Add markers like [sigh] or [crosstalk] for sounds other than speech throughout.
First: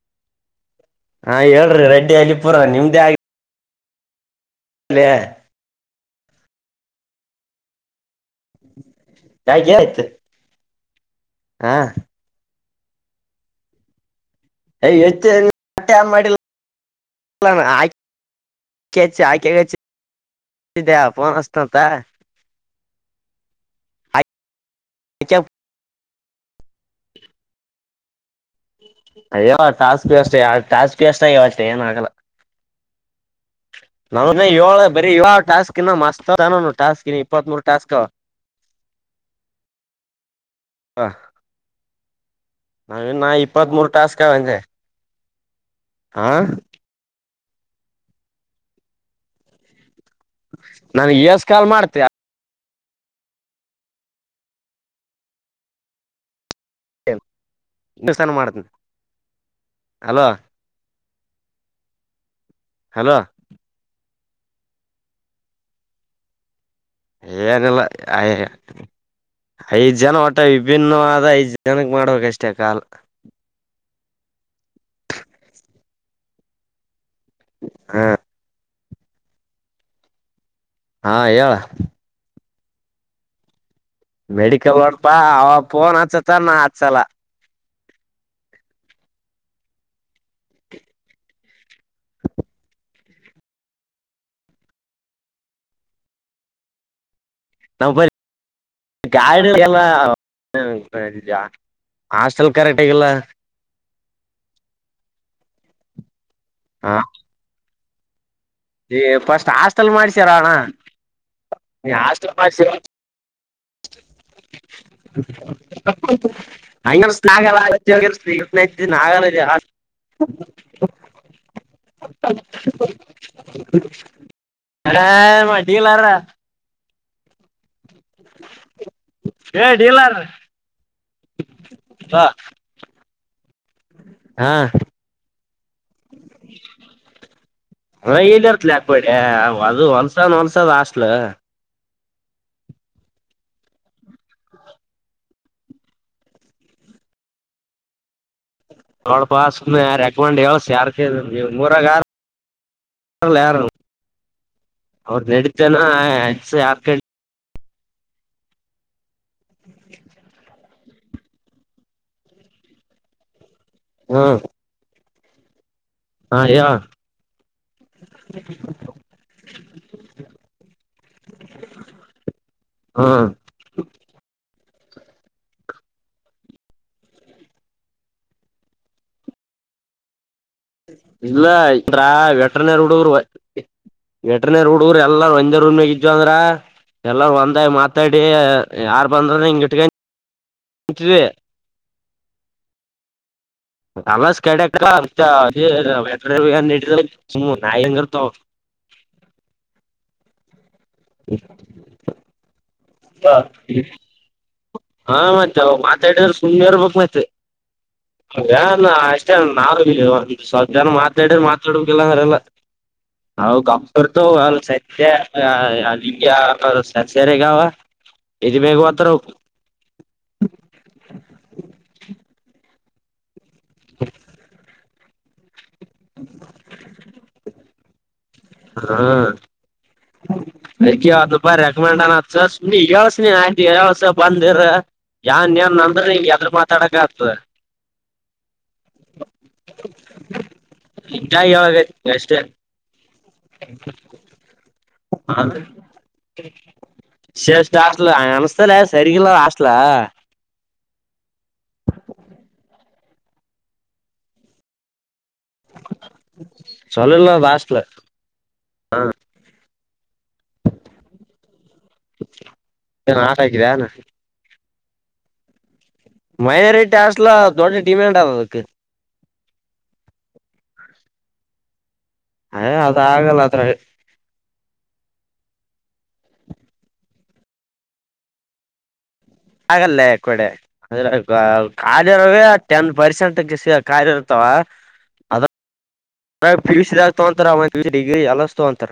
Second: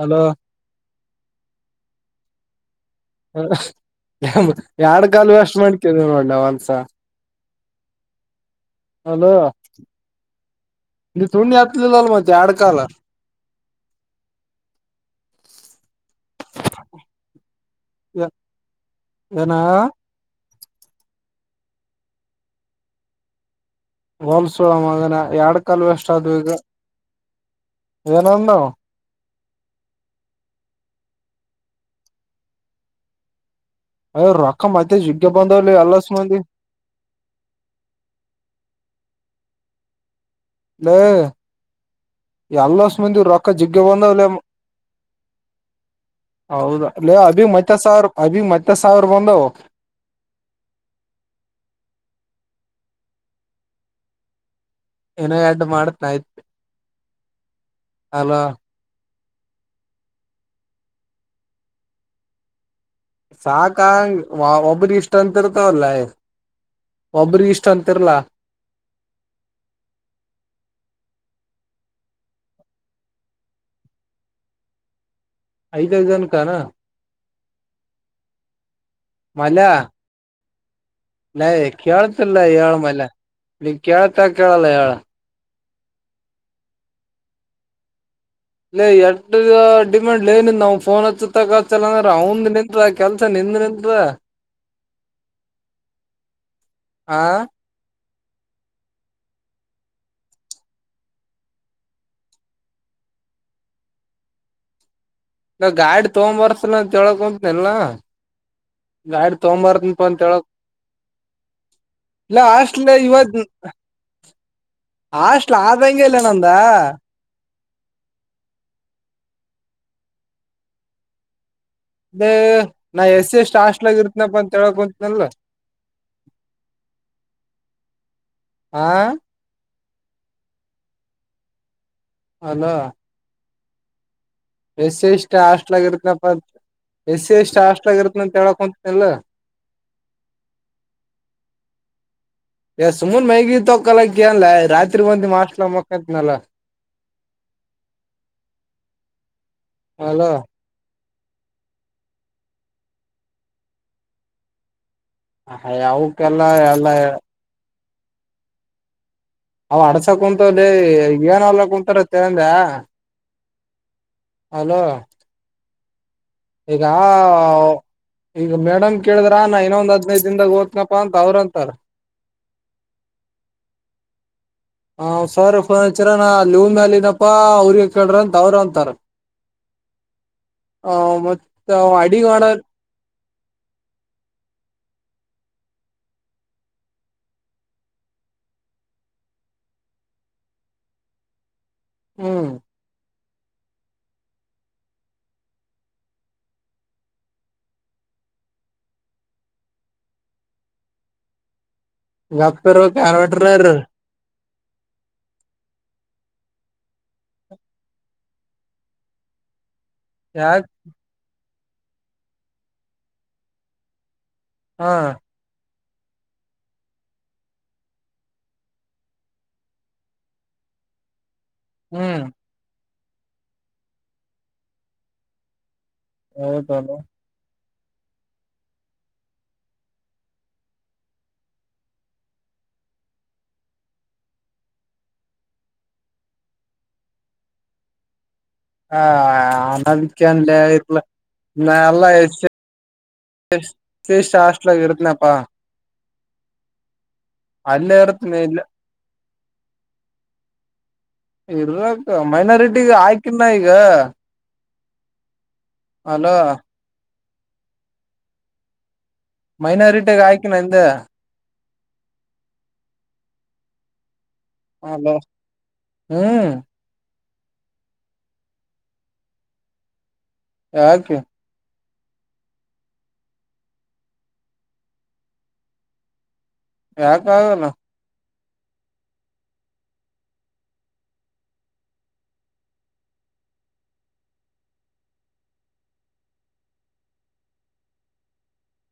hello ಹಾ ಹೇಳ್ರಿ ರೆಡ್ಡಿ ಅಲ್ಲಿ ಪೂರ ನಿಮ್ದೇ ಹೂ ಆಗ್ಲಿ ಯಾಡು ಕಾಲ್ ವೆಸ್ಟ್ ಮಾಡ್ಕೊಂಡ್ವಿ ನೋಡ್ ನಾವ್ ಒಂದು ಸಲ ಅಲೋ ಯಾಕೆ ಆಯ್ತು ನೀ ತು್ಣಿ ಹಾ ಹೆತ್ತಲಿಲ್ಲ ಮತ್ತೆ ಯಾಡು ಕಾಲ್ ಯೇ ಎತ್ತಿ ನೆಟ್ ಆನ್ ಮಾಡಿಲ್ಲ ಆಕಿ ಅಚ್ಛೇಯಾಳ ಏನ [unintelligible] ಅಚ್ಚಿದ್ಯಾ ಫೋನ್ ಅಚ್ಚತಿ ಅಂತ ಹೋಮ್ ಸೂಳೆ ಮಗ ಅದಾನ ಇವಾ ಎರಡು ಕಾಲ್ ವೆಸ್ಟ್ ಆದುವು ಈಗ ಎನ್ ಅಂದವ ಅಯ್ಯೋ ಟಾಸ್ ವೆಸ್ಟ್ ಆಗ್ಯಾವ ಅಷ್ಟೆಯಾಡು ಟಾಸ್ಕ್ ಅಷ್ಟೇ ಏನ ಆಗಲ್ಲ ಅಯ ನನ್ನು ಬೀ ರೊಕ್ಕ ಮತ್ತೆ ಏಳು ಜಿಗ್ಗೆ ಇವಾಗ ಬಂದವ್ಲಿ ಟಾಸ್ಕ್ ಎಲ್ಲಸ್ ಮಸ್ತ್ ಮಂದಿ ಟಾಸ್ಕ್ ಇಪ್ಪತ್ತ್ ಮೂರು ಟಾಸ್ಕ್ ಅವ [unintelligible] ಲೇ ಎಲ್ಲಾಸು ನಾವಿನ್ನ ಮಂದಿವು ರೊಕ್ಕಾ ಇಪ್ಪತ್ ಜೇಗ್ಗಿ ಮೂರ್ ಬಂದಾವು ಟಾಸ್ಕ್ ಲೇ ಅವ ಅಂದೆ ಹಾ ಹೌದ ಅಲ್ಲ ಅಭಿ ಮತ್ತೆ ಸಾವಿರ ಅಭಿ ಮತ್ತೆ ಸಾವಿರ ಬಂದವು ನನ್ ಯಸ್ ಕಾಲ್ ಮಾಡ್ತಯ ಇನಾ ಯಡ್ದ್ ಮಾಡ್ತೀನಿ ಆಯ್ತು ದಿವಸಾನ ಮಾಡ್ತೀನಿ ಹಲೋ ಹಲೋ ಸಾಕಂಗ ಒಬ್ರ ಇಷ್ಟ ಇರ್ತಾವ ಎನ್ ಲೇ ಏನಿಲ್ಲ ಐದ್ ಜನ ಒಟ್ಟ ವಿಭಿನ್ನವಾದ ಐದ್ ಜ ಜನಕ್ ಮಾಡ್ಬೇಕಷ್ಟೇ ಕಾಲ್ ಐದು ಐದು ಜನಕ್ಕೆ ಅನು ಹಾ ಮಲ್ಯ ಹಾ ಲೇ ಹೇಳ ಕೇಳ್ತಲ್ಲ ಹೇಳ ಮಲ್ಲ ಮೆಡಿಕಲ್ ನೋಡ್ಪಾ ಅವ ಪೋನ್ ಅಚ್ಚುತನ ನಾ ಅಚ್ಚಲ್ಲ ಲೇ ಎಟ್ಟು ಡಿಮ್ಯಾಂಡ್ ಲೇ ನಿಂನೌನ್ ಫೋನ್ ಅಚ್ಚುತಕ ಅಚ್ಚಲ್ಲ ಅಂದ್ರ ಅವಂದು ನಿಂತದ ಕೆಲ್ಸ ನಿಂದ ನಿಂತದ ಹಾ ನಾವ್ ಬರಿ ಗಾಡಿಗೆಲ್ಲ ಹ ಸರಿ ಹಾಸ್ಟೆಲ್ ಕರೆಕ್ಟ್ ಆಗಿ ಇಲ್ಲ ನಾ ಗಾಡಿ ತೊಂಬರಿಸ್ತೀನಿ ಹ ಅಂತ ಹೇಳಕುಂತಿನಿಲ್ಲ ಫಸ್ಟ್ ಹಾಸ್ಟೆಲ್ ಅಂತ ಮಾಡ್ಸಾರ ಹೇಳಕ್ ಅಣ್ಣ ನೀ ಆಷ್ಟೆಲ್ಲ ಇಲ್ಲ ಮಾಡ್ಸಿರಿ ಹಾಸ್ಟ್ಲ್ ಇವತ್ ಹಾಸ್ಟ್ಲ್ ಆದಂಗೆ ಇಲ್ಲ ನಂದ ಹಂಗ್ ಸ್ನಾಕ್ಸ್ ಆಗಲ್ಲ ಈಗ ಅದೇ ನಾ ಎಸ್ ಸಿ ಎಷ್ಟ್ ಹಾಸ್ಟ್ಲಾಗ ಇರ್ತನಪ್ಪ ಅಂತ ಹೇಳಕ್ಂತನಲ್ಲ ಆರಾಮ ಡೀಲರ್ ಹಾ ಏ ಡೀಲರ್ ಹಲೋ ಹ್ಮ ಎಸ್ಸಿ ಎಸ್ಟಿ ಅಸ್ಟೆಲಾಗ ಇರ್ತೀನಿ ಪಾ ಹಾ ಎಲ್ಲಿ ಇರ್ತಿ ಲೇ ಕೊಡಿ ಹೊಲಸನ ಹೊಲಸ ಅದ ಅಸ್ಟೆಲ್ ಎ ಸುಮನ್ ಮೈಗಿ ತಕ್ಕೋಲಾಕ್ ಎನ್ ಲೇ ರಾತ್ರಿ ಬಂದ ನಿಮ್ಮ್ ಅಸ್ಟೆಲ್ ದಾಗ್ ಮೊಕ್ಕೋತಿನಲ್ಲ ನೋಡಪ್ಪ ಅಲೋ ರೆಕ್ಮಂಡ್ ಎಸ್ ಮೂಊರಾಗ ಯಾರ ಯಾರ ಅವ್ರ ನಡೀತೇನ ಅವಕ್ಕೆಲ್ಲ ಹೆಚ್ಚ ಯಾ ಎಲ್ಲ ಅವ ಅಡ್ಸಕ್ ಕುಂತವಲೇ ಏನಲ್ಲ ಕುಂತರೆ ತಂದ್ಯ ಹ್ಮ ಅಲೋ ಹಾ ಹೇಳ ಈಗಾ ಈಗ ಮೇಡಮ್ ಕೇಳಿದ್ರ ನಾ ಇನ್ನೊಂದ್ ಹದಿನೌದು ದಿನಗಳು ದನ್ದಾಗ ಓದ್ನಪ್ಪಾ ಅಂತ ಅವ್ರಂತಾರ ಹಾ ಹ ಸರ್ ಫರ್ನಚರ ನ ಲೂಮ್ಯಾಲಿನಪ್ಪಾ ಅವ್ರಿಗೆ ಕೇಳ್ರಿ ಅಂತ ಅವ್ರ ಅಂತಾರ [inaudible] ಹ ಇಲ್ಲ ಮತ್ತ ಇದ್ರ ಅಡಿ ಮಾಡ ವೆಟ್ರನರ್ ಹುಡುಗರು ವೆಟರ್ನರಿ ಹುಡುಗ್ರು ಎಲ್ಲ ಒಂದು ರೂಮ್ ಇದ್ಧಿವಂದ್ರ ಎಲ್ಲಾರ ಒಂದಾಗ ಮಾತಾಡಿ ಯಾರ್ ಬಂದ್ರ ಹಂಗ್ ಇಟ್ಕೋಬೇಕು [unintelligible] ಹ್ಮ್ [inaudible] [unintelligible] ಹ್ಮ ಸರ ಕನ್ ವೇಟರ್ನರಿನಾ ಹಾ ಮತ್ತೆ ಮಾತಾಡಿದ್ರೆ ಸುಮ್ಮನೆ ಇರಬೇಕು ಅ ಅಷ್ಟೇ ನಾ ಯಾಕ ಸ್ವಲ್ಪ ಜನ ಮಾತಾಡಿದ್ರೆ ಮಾತಾಡಬೇಕು ಇಲ್ಲ ಅಂದ್ರೆ ಮಾತಾಡಲ್ಲ ಹಾ ಸತ್ಯ ಇಷ್ಟೇ ಸರಿಯಾಗಿ ಹವಾ ಎದಿ ಮೇಲೆ ಓ ತರ [inaudible] ಹ್ಮ್ [inaudible] [inaudible] ಹಾ ಬಾಪ ರೆಕಮೆಂಡು ಹಚ್ಚು ಸುಮ್ನೆ ಹೇಳಿ ಇರು ಯಾರು ಏನೇ ಅಂದ್ರು ಹೆದರಿ ಮಾತಾಡಬೇಕು ಆತದ [inaudible] ಹಾ ಆನದಿಕನ್ಲ್ಲಲ್ಲ ಹಿಂಗಾಗಿ ನಲ್ಲ ಹೇಳಕತ್ತೀನಿ ಅಷ್ಟೇ ಅಯಚ S C S T hostel ನಲ್ಲಿ ಇರುತ್ತೇನೆ S C S T hostel ಹಂಗ್ ಅನ್ಸ್ದ ಆದರೆ ಸರಿ ಇಲ್ಲ ಇರ್ಲಕ್ಕ ಮೈನಾರಿಟಿ ಹಾಕಿನಿ ಹಲೋ ಹಾಸ್ಟೆಲ್ ಹಾ ಮೈನಾರಿಟ್ಯಾಗ ಹಾಕಿನಿ ಅಂದೆ ಹಾಡಾಗಿದೆ ಏನು [unintelligible] ಹ್ಮ್ ಮೈನಾರಿಟಿ ಹಾಸ್ಟೆಲ್ ದೊಡ್ಡ ಡಿಮ್ಯಾಂಡ್ ಅದಕ್ಕೆ ಯಾಕೆ ಎ ಅದು ಆಗಲ್ಲ ಅದರಾಗೆ ಯಾಕ ಆಗಲ್ಲ ಹಾಗಗಲ್ಲೇ ಕೋಡಿ ಕಾಲಿ ಇರೋದೆ ಟೆನ್ ಪರ್ಸೆಂಟ್ ಖಾಲಿ ಇರ್ತವಾ ಅ [unintelligible] ಪಿಯುಸಿದಾಗ ತಗೋತಾರೆ ಮತ್ತು ಎಲ್ಲ ಡಿಗ್ರಿ ಏರ್ಲೈನ್ಸ್ ತೊಗೊಂತಾರ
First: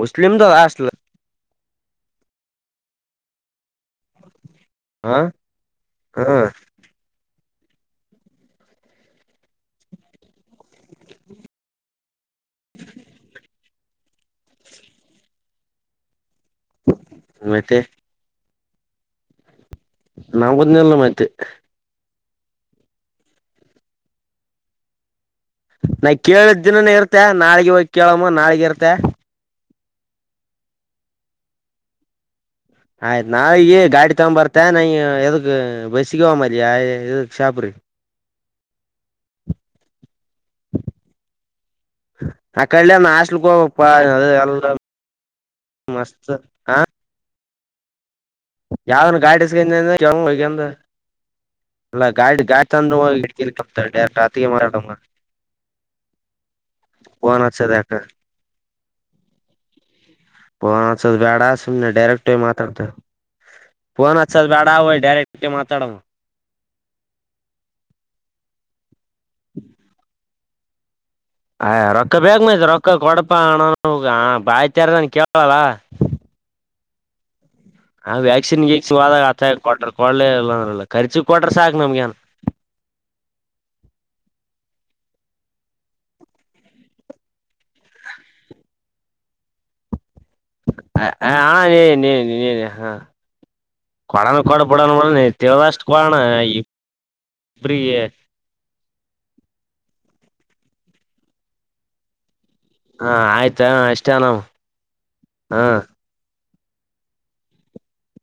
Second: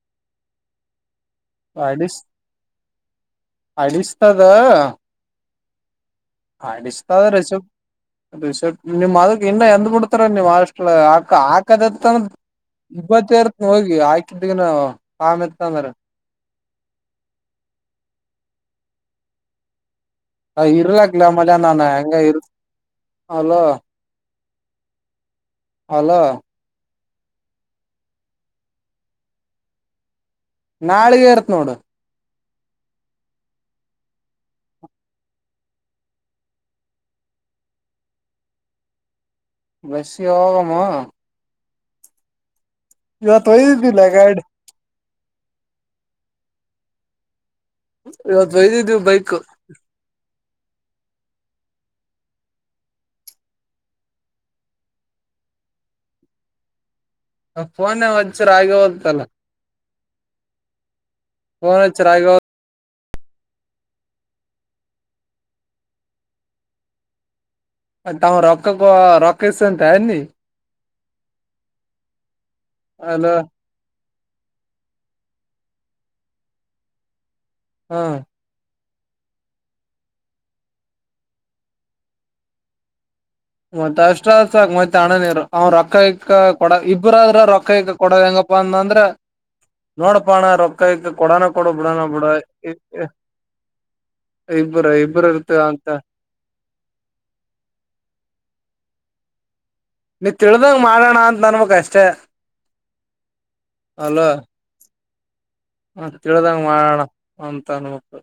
ಮುಸ್ಲಿಂ ದು ಹಾಸ್ಟೆಲ್ [unintelligible] ಅಡಿಸ್ತದ ಹ ಹ ಅಡಿಸ್ತದ ರಿಸಿಪ್ಟ್ ನಿಮ್ ಅದಕ್ ಇನ್ನ ಎಂದ್ ಬಿಡ್ತಾರ ನೀಮ್ ಅಡಿಸ್ತದ ಒಳಗ ಹಾಕ ಹಾಕದತ್ತಂದ ಇಬ್ಬತ್ತರ್ತ್ ಹೋಗಿ ಆಕಿದಗನ ಕಾಮ ಇತ್ತಂದ್ರ ಮತ್ತೆ ನಾ ಬಂದಿಲ್ಲ ಇರ್ಲಕ್ಲ ಮತ್ತೆ ಮಗ ನಾನ ಹೆಂಗ ಇರ್ ಹಲೋ ನಾ ಕೇಳಿದ್ದ ದಿನಾನೇ ಇರ್ತ ನಾಳಗ ಹೋಗಿ ಕೇಳಮ್ಮ ನಾಳಗ ಇರ್ತೆ ನಾಳಿಗೆ ಇರ್ತ್ ನೋಡು ಆಯ್ತು ನಾವ ಈಗ ಗಾಡಿ ತಗೊ್ ಬರ್ತೆೇ ನ ಎದಗ್ ಬಸ್ ಹೋಗ ಬರ್ರಿ ಶಾಪ ರೀ [inaudible] ಬಸ್ಸಿಗೆ ಹೋಗಮು ಅಕ್ಕಡಲ್ಲ ಹಾಸ್ಟೆಲ್ಗೆ ಹೋಗಬೇಕು ಬಾ ಒಯ್ದಿದ್ದಿಲ್ಲ [unintelligible] ಅ ಗಾಡಿ ಎಲ್ಲ ಮಸ್ತ್ ಹಾ ಇವತ್ ಒಯ್ದಿದ್ವಿ ಯಾವ್ದನ್ ಬೈಕ್ ಗಾಡಿಸಕ ಹಗಂದ ಅಲ್ಲಾ ಗಾಡಿ ಗಾಡಿ ತಂದ್ರ ಗಿಡ್ಕಿ ಕ್ತ ಡೈರೆಕ್ಟ್ ಆತಿಗೆ ಮಾರಾಡಂಗ ಆ ಯಾಕ ಫೋನೆ ಹಚ್ಚಿದರೆ ಹಾಗೆ ಹೋಯ್ತಲ್ಲ ಫೋನ್ ಅಚ್ಚು ಬ್ಯಾಡ ಸುಮ್ನೆ ಡೈರೆಕ್ಟ್ ಹಚ್ಚರಾಗ ಮಾತಾಡ್ತಾರೆ ಫೋನ್ ಹಚ್ಚು ಬೇಡ ಹೋಗಿ ಡೈರೆಕ್ಟಾಗಿ ಮಾತಾಡೋನ ಅಂತ ರೊಕ್ಕಕ ರೊಕ್ಕ ಇಸ್ಕೊತಿಯ ನೀ ಹ ರೊಕ್ಕ ಬೇಗ ಮತ್ತೆ ರೊಕ್ಕ ಅಲ ಕೊಡುಪ ಅಣ ಅಂತ ಬಾಯ್ತಾರದನ್ ಕೇಳವಲ್ಲ ಹಾ ಅಂತ ವ್ಯಾಕ್ಸಿನ್ಗೆ ದಾಗ ಆಥ ಕೊಟ್ರ ಕೊಳ್ಳೇ ಇಲ್ಲಂದಲ್ಲ ಕಖರ್ಚಿ ಕೊಟ್ರ ಸಾಕಕ್ ನಮ್ಗೆನ ಮತ್ತತ್ ಅಷ್ಟ ಸಾಕಕ್ ಮತ್ತೆ ಹಣ ನೀರು ಅವ್ ರೊಕ್ಕಾಯಕ್ಕ ಕೊಡ ಇಬ್ಬ್ರಾದ್ರ ರೊಕ್ಕ ಇಕ್ಕ ಕೊಡದ ಹೆಂಗ ಬಂದಂದ್ರೆ ನೋಡಪ್ಪಣ್ಣ ರೊಕ್ಕಾಯಕ ಕೊಡೋಣ ಕೊಡ ಬಿಡಣ ನೀ ಬಿಡ ನೀ ನೀ ಹ ಕೊಡನ ಕೊಡ ಇಬ್ಬರು ಬಿಡಣಡ ಇಬ್ಬರು ನೀನು ಇರ್ತ ತಿಳಿದಷ್ಟು ಅಂತ ಕೊಡೋಣ ಇಬ್ಬರಿಗೆ ನೀ ತಿಳ್ದಂಗ ಮಾಡೋಣ ಅಂತ ನನ್ ಬೇಕ್ ಅಷ್ಟೇ ಹಾ ಆಯ್ತಾ ಎಷ್ಟ ನವು ತಿಳಿದಂಗ ಮಾಡೋಣ ಅಂತ ಅನ್ನಬೇಕು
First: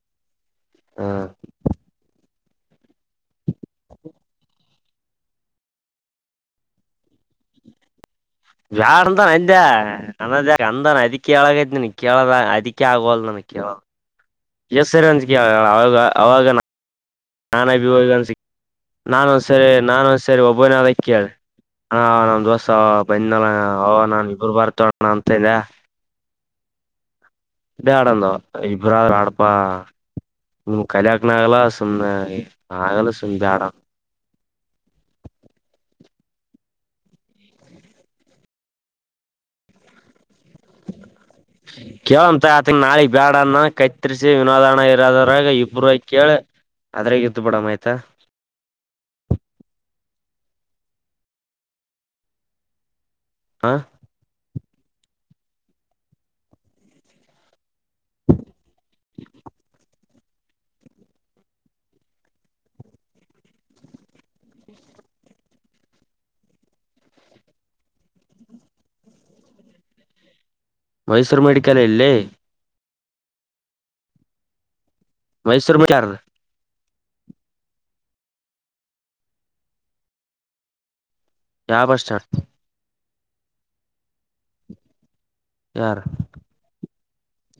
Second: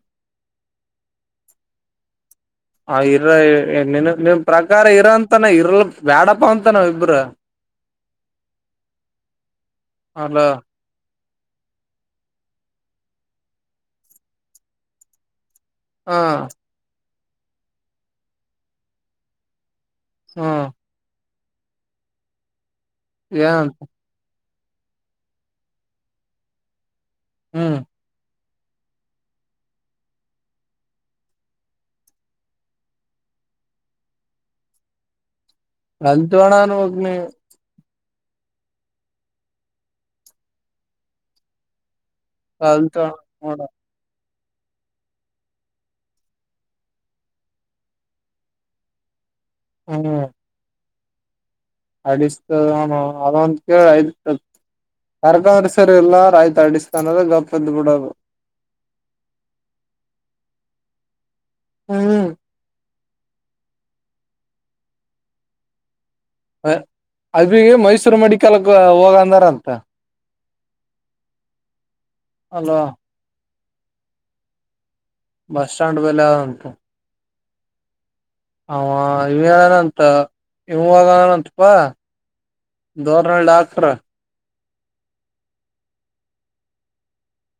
[unintelligible] ಹ ಇರ ನಿನ್ ನಿನ್ ಪ್ರಕಾರ ಇರಂತಾನ ಇರಲ್ ಬ್ಯಾಡಪ್ಪ ಅಂತನಾವ ಇಬ್ರ [inaudible] ಅಲ [unintelligible] ಕೇಳಗೈ ನನ್ ಕೇಳದ ಅದಕ್ಕೆ ಆಗೋಲ್ ನನ್ಗ್ ಕೇಳಂದ ಎಷ್ಟ್ ಸರಿ ಅವ ಹಾ ಅವಾಗ ನನ್ ಅಭಿ ಸಿ ನಾನ ಒಂದ್ಸರಿ ನಾನ ಒಂದ್ ಸರಿ ಹ್ಮ್ ಒಬ್ಬನ ಅದ ಕೇಳ ಅಣ್ಣ ನಮ್ ದೋಸ ಅವ ಬಂದ ಏನ್ ಅವ ನಾನ ಇಬ್ರು ಬರ್ ತೋೋಣ ಅಂತ ಇಲ್ಲ ಹ್ಮ್ ಬಾಡಂದ ಇಬ್ರಾ ಆಡಪಾ ನಿಮ್ ಕಲ್ಯಕ್ನ ಆಗಲ್ಲ ಸುಮ್ನೆ ಆಗಲ್ಲ ಸುಮ್ಮ್ ಬೇಡ ಅಲ್ತ್ವಣಾನ ಒೋಗ ನೀ ಕೇಳಂತ ಆತಂಗ ಅಂತ ನಾಳಿಗ್ ನೋಡ ಬ್ಯಾಡನ್ನ ಕೈತ್ ವಿನೋದಣ ಇರೋದ್ರಾಗ ಇಬ್ಬರ ಕೇಳ ಅದ್ರ ಎ್ದು ಬಿಡಮ ಆಯ್ತಾ ಹ್ಮ್ ಅಡಿಸತ ಅದ ಒಂದು ಹ ಕೇಳ ಐ ಕರಕಂದ್ರಸರ್ ಎಲ್ಲ ರಾಯತ ಅಡಿಸ್ತಾನ ಗಪ್ಪದ ಬಿುಡವು [unintelligible] ಹ್ಮ್ ಅದ ಮೈಸೂರು ಮೆಡಿಕಲ್ಕ್ ಹೋಗಂದಾರಂತ ಮೈಸೂರು ಮೆಡಿಕಲ್ ಎಲ್ಲಿ ಅಲ್ವಾ ಮೈಸೂರ್ ಬಸ್್ಟಾಂಡ್ ಯಾರ್ದ ಬೆಲ್ಲ ಉಂಟು ಹ ಇವನಂತ ಇವಾಗ ಯಾವ ಬಸ್ ನಿಲ್ದಾಣ ಧೋರಣ ಾಕರ ಯಾರ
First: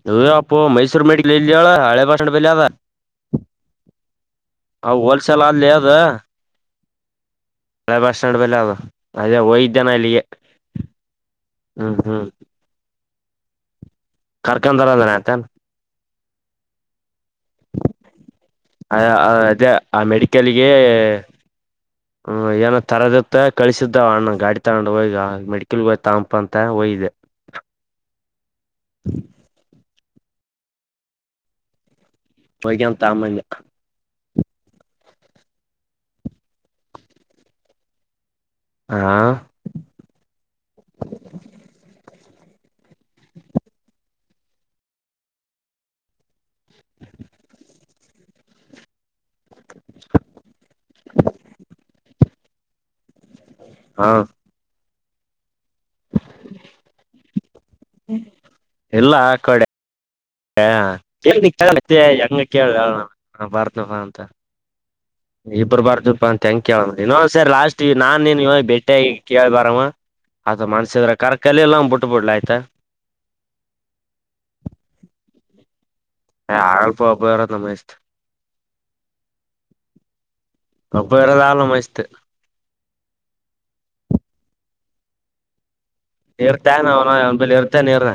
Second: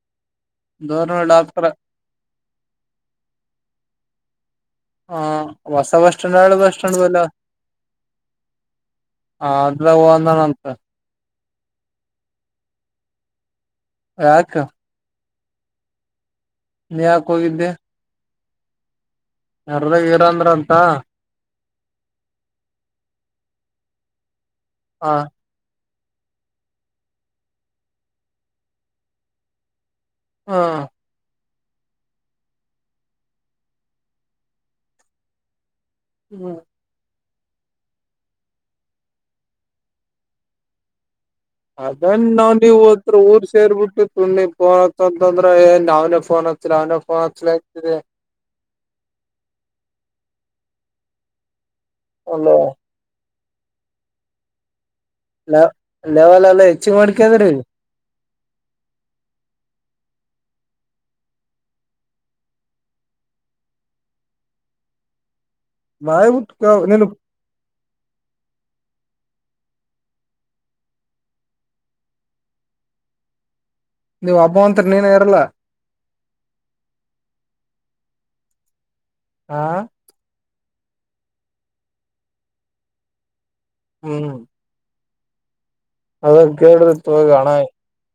ಇ ಮೈಸೂರು ದೋರ್ನಳ್ಳಿ ಮೆಡಿಕಲ ಇಲ್ಲಿಳ ಡಾಕ್ಟ್ರ ಹಳೆಪಾಷ ಪದ ಹ ಹೊಸ ಬಸ್್ಟಾಂಡ್ ಆಳ ಬಸ್್ಟಾಂಡ್ ಬಲ ಹಳೆ ಬಾಸ್ಡ್ ಬಲ್ಲ ಅ ಅದೇ ಹಯ್ದಾನ ಅದ್ರಾಗ ಅಲ್ಲಿಗೆ ಹೋಗಂದಾನಂತ ಹ್ಮ ಹ್ಮ ಯಾಕ ಕರ್ಕೊಂಡ್ರ ಅಂದ್ರೆ ಆಯತ ನೀ ಯಾಕ ಹೋಗಿದ್ದೆ ಅದೇ ಆ ಹೊರ್ದಾಗ ಇರಂದ್ರ ಮೆಡಿಕಲ್ಗೆ ಅಂತ ಹ್ಮ್ ಏನ ತರದಿತ್ತ ಕಳಿಸಿದ್ದ ಅಣ್ಣ ಗಾಡಿ ತಗೊಂಡ್ ಹ ಹೋಗಗ ಮೆಡಿಕಲ್ಗ ಹ ತಂಪ ಅಂತ ಒಯಿದೆ ಹ್ಮ ಹೋಗಗನ್ ತಾಮಲ್ಲ ಹ್ಮ್ ಹಾ ಅದನ್ ನಾವ್ ನೀವ್ ಹತ್ರ ಊರ್ ಸೇರ್ಬಿಟ್ಟು ಸುಗ್ ಫೋನ್ ಹತ್ತ ಅಂತಂದ್ರ ಏನ್ ನ ಅವ್ನ ೋನ್ ಹಕ್ತಿ ಅವನ ಫೋನ್ ಹತ್ಲತರಿ [unintelligible] ಅಲ್ಲ ಹಾ ಲೆ ಲೆವೆಲ್ ಎಲ್ಲ ಹೆಚ್ಚ ಮಾಡ್ಕದ್ರಿ ಎಲ್ಲಾ ಕಡೆ ಹ ಕೇಳ ಮ ಹೆಂಗ ಕೇಳ ಭಾರತಪ ಅಂತ ಇಬ್ರು ಬರ್್ದಪ್ಪಾ ಅ ಂಕ್ ಮಾಡ್ಬಿಟ್ಟು ಕೇಳಿ ನೀನು ಇೊ್ ಸರಿ ಲಾಸ್ಟ್ ನಾನ್ ನೀನ್ ಇ ಬೆಟ್ಟೆ ಕೇಳಿ ಬರವ ಆತ ಮನ್ಸಿದ್ರ ಕರಕಲೆ ಎಲ್ಲ ಬಿಟ್ಟ ಬಿಡ್ಲ ಆಯ್ತಾ ನೀವ ಹಬ್ಬ ಅತ್ರಿ ನೀನ ಇರಲ್ಲ ಆ ಅಲ್ಪ ಅಬ್ಬಾರ ನಮ್ಮ ಇಷ್ಟ ಹಾ ಅಪ್ಪ ವರದ ಆಳ ಮಸ್ತ್ ಹ್ಮ್ ಅದ ನೀರ್ತೇ ನ ಕೇಳ್ರಿ ತೋಗಿ ಹಣ ಅವಲೆ ಇರ್ತೇ ನೀರ್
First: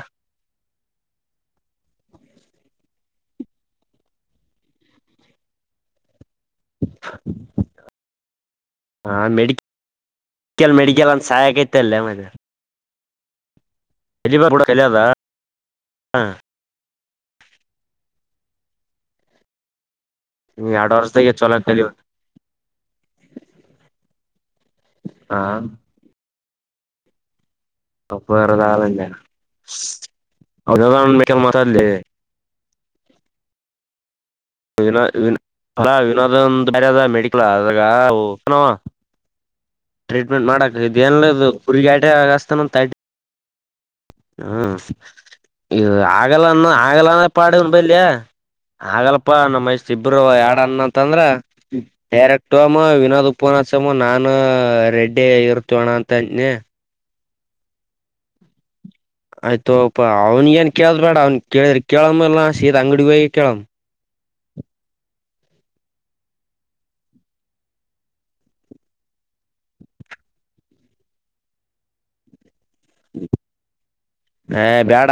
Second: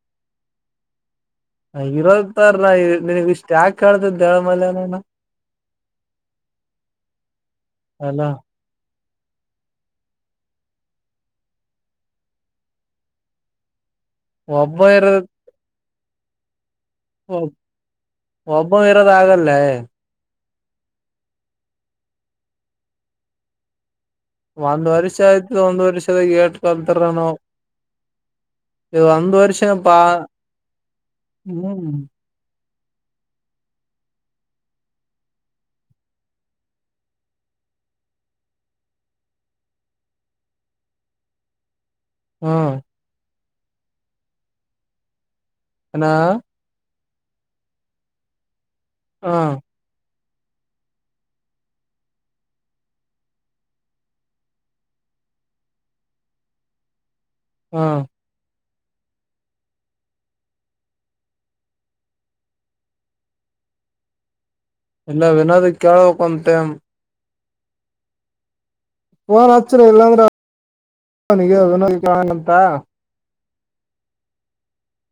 ಇರತಾರ ನೀವ ಇಷ್ಟ್ ಯಾಕ ಕೇಳ್ತದ ದಳ ಮಲ್ನನ ಅಲ್ಲ ಹಾ ಮೆಡಿಕ ಮೆಡಿಕಲ್ ಮೆಡಿಕಲ್ ಅಂತ ಸಹಾಯಕೈತಲ್ಲೇ ಮತ್ತೆ ಹೆಜಿಬಾಬ ಕೂಡ ಒಬ್ಬ ಕಲಯದಾ ಇರದ ಹಾಂ ಒಬ್ಬ ವಿರೋದ ಆಗಲ್ಲೇ ನಿ ಅಡ್ವಷ ಚಲಲ್ಲಿ ಒಂದ್ ವರ್ಷ ಆಯ್ತು ಒಂದ್ ವರ್ಷದಾಗ ಏಟ್ಕೊಲ್ತರನು ಅ ವೇರ ತಾಳಲ್ಲ ವರ್ಷನಪಾ ಹೌದಲ್ಲ ನಬೇಕೇಕಲ್ಲ ಮಾತಾಡ್ಲಿ ಹ್ಮ್ ವಿನ್ ಅಲ ವಿನೋದನ್ ಬದ ಮೆಡಿಕಲ್ ಆದಾಗನ ಟ್ರೀಟ್ಮೆಂಟ್ ಮಾಡಕಕ್ ಇದೇನದು ಹುರ್ಗ ಆಟ ಆಗಸ್ತಾನ ಹ್ಮ್ ಹ್ಮ್ ಇ ಅನಾ ಆಗಲ್ಲ ಆಗಲ ಪಾಡ ಬಲ್ ಹಾಗಲ್ಲಪ್ಪಾ ಹ್ಮ್ ನಮ್ಮ ಸಿಬ್ ಒಬ್ರು ಎಡನ್ನ ಅಂತಂದ್ರ ಡೈರೆಕ್ಟ ಅಮ್ಮ ವಿನೋದ್ ಉಪನ್ಯಾಸಮ್ಮ ನಾನನ್ ಆ ರೆಡ್ಡಿ ಆಐರ್ತೋಣ ತನ್ನ ಹ್ಮ್ ಆಯ್ತು ಹಪ ಅವನ್ ಏನ್ ಕೇಳ್ದ್ ಬೇಡ ಅವ್ನ್ ಕೇಳಿದ್ರ ಕೇಳಮ್ಮಲ್ಲಾ ಸೀದಾ ಅಂಗಡಿ ಹೋಗಿ ಕೇಳಮ್ಮ ಇಲ್ಲ ವನೋದ್ ಕೇಳ್ಬೇಕಕ್ ಅಂತ ಫೋನ್ ಹಚ್ಚರ ಇಲ್ಲಾಂದ್ರೆಗ ವಿನೋಂತ ಹ ಬೇಡ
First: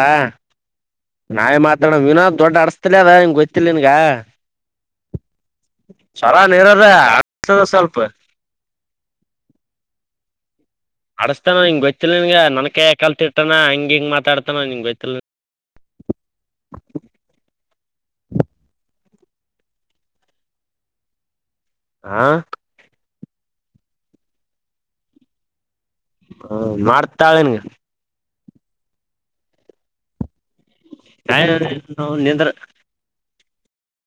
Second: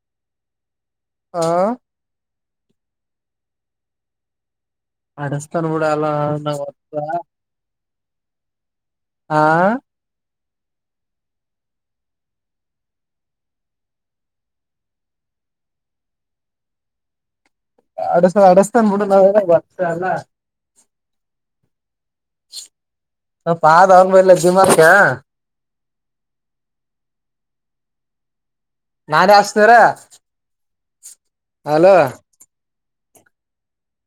ಹ ನಾವೇ ಮಾತಾಡೋ ವಿನೋದ್ ದೊಡ್ಡ ಆಡಸ್ತಿಲ ಅದ ನಿಂಗ ಗೊಯ್ತಿಿಲ್ಲ ನಿನ್ಗ ಅಡಸ್ತಾನ ಬಿಡ ಅಲ್ಲ ಚರ ನಾವ್ ನೀರದ ಅಸದ ಸ್ವಲ್ಪ ಆ ಆಡಿಸತಾನ ಹಂಗೆೊತ್ತಿಲ್ಲ ನಿಂಗೆ ನನನ್ಗೆ ಕಲ್ತಿ ಇರ್ತಾನ ಹಂ ಹಿಗೆ ಮಾತಾಡ್ತಾನೆ ನಿಂಗೆ ಗೊತ್ತಿಲ್ಲ ಅಡ ಅಡಸ್ತಾನ ಮಟ್ಟ ನ ಹಾ ಹ ಪಾದ ಅವ ಮ ಇಲ್ಲ ಜಿಮಾ ಆತಾ ಹಾ ಮಾಡ್ತಾಳನ್ಗೆ ನಾಾನ ಆಸ್ತರ ನಿರ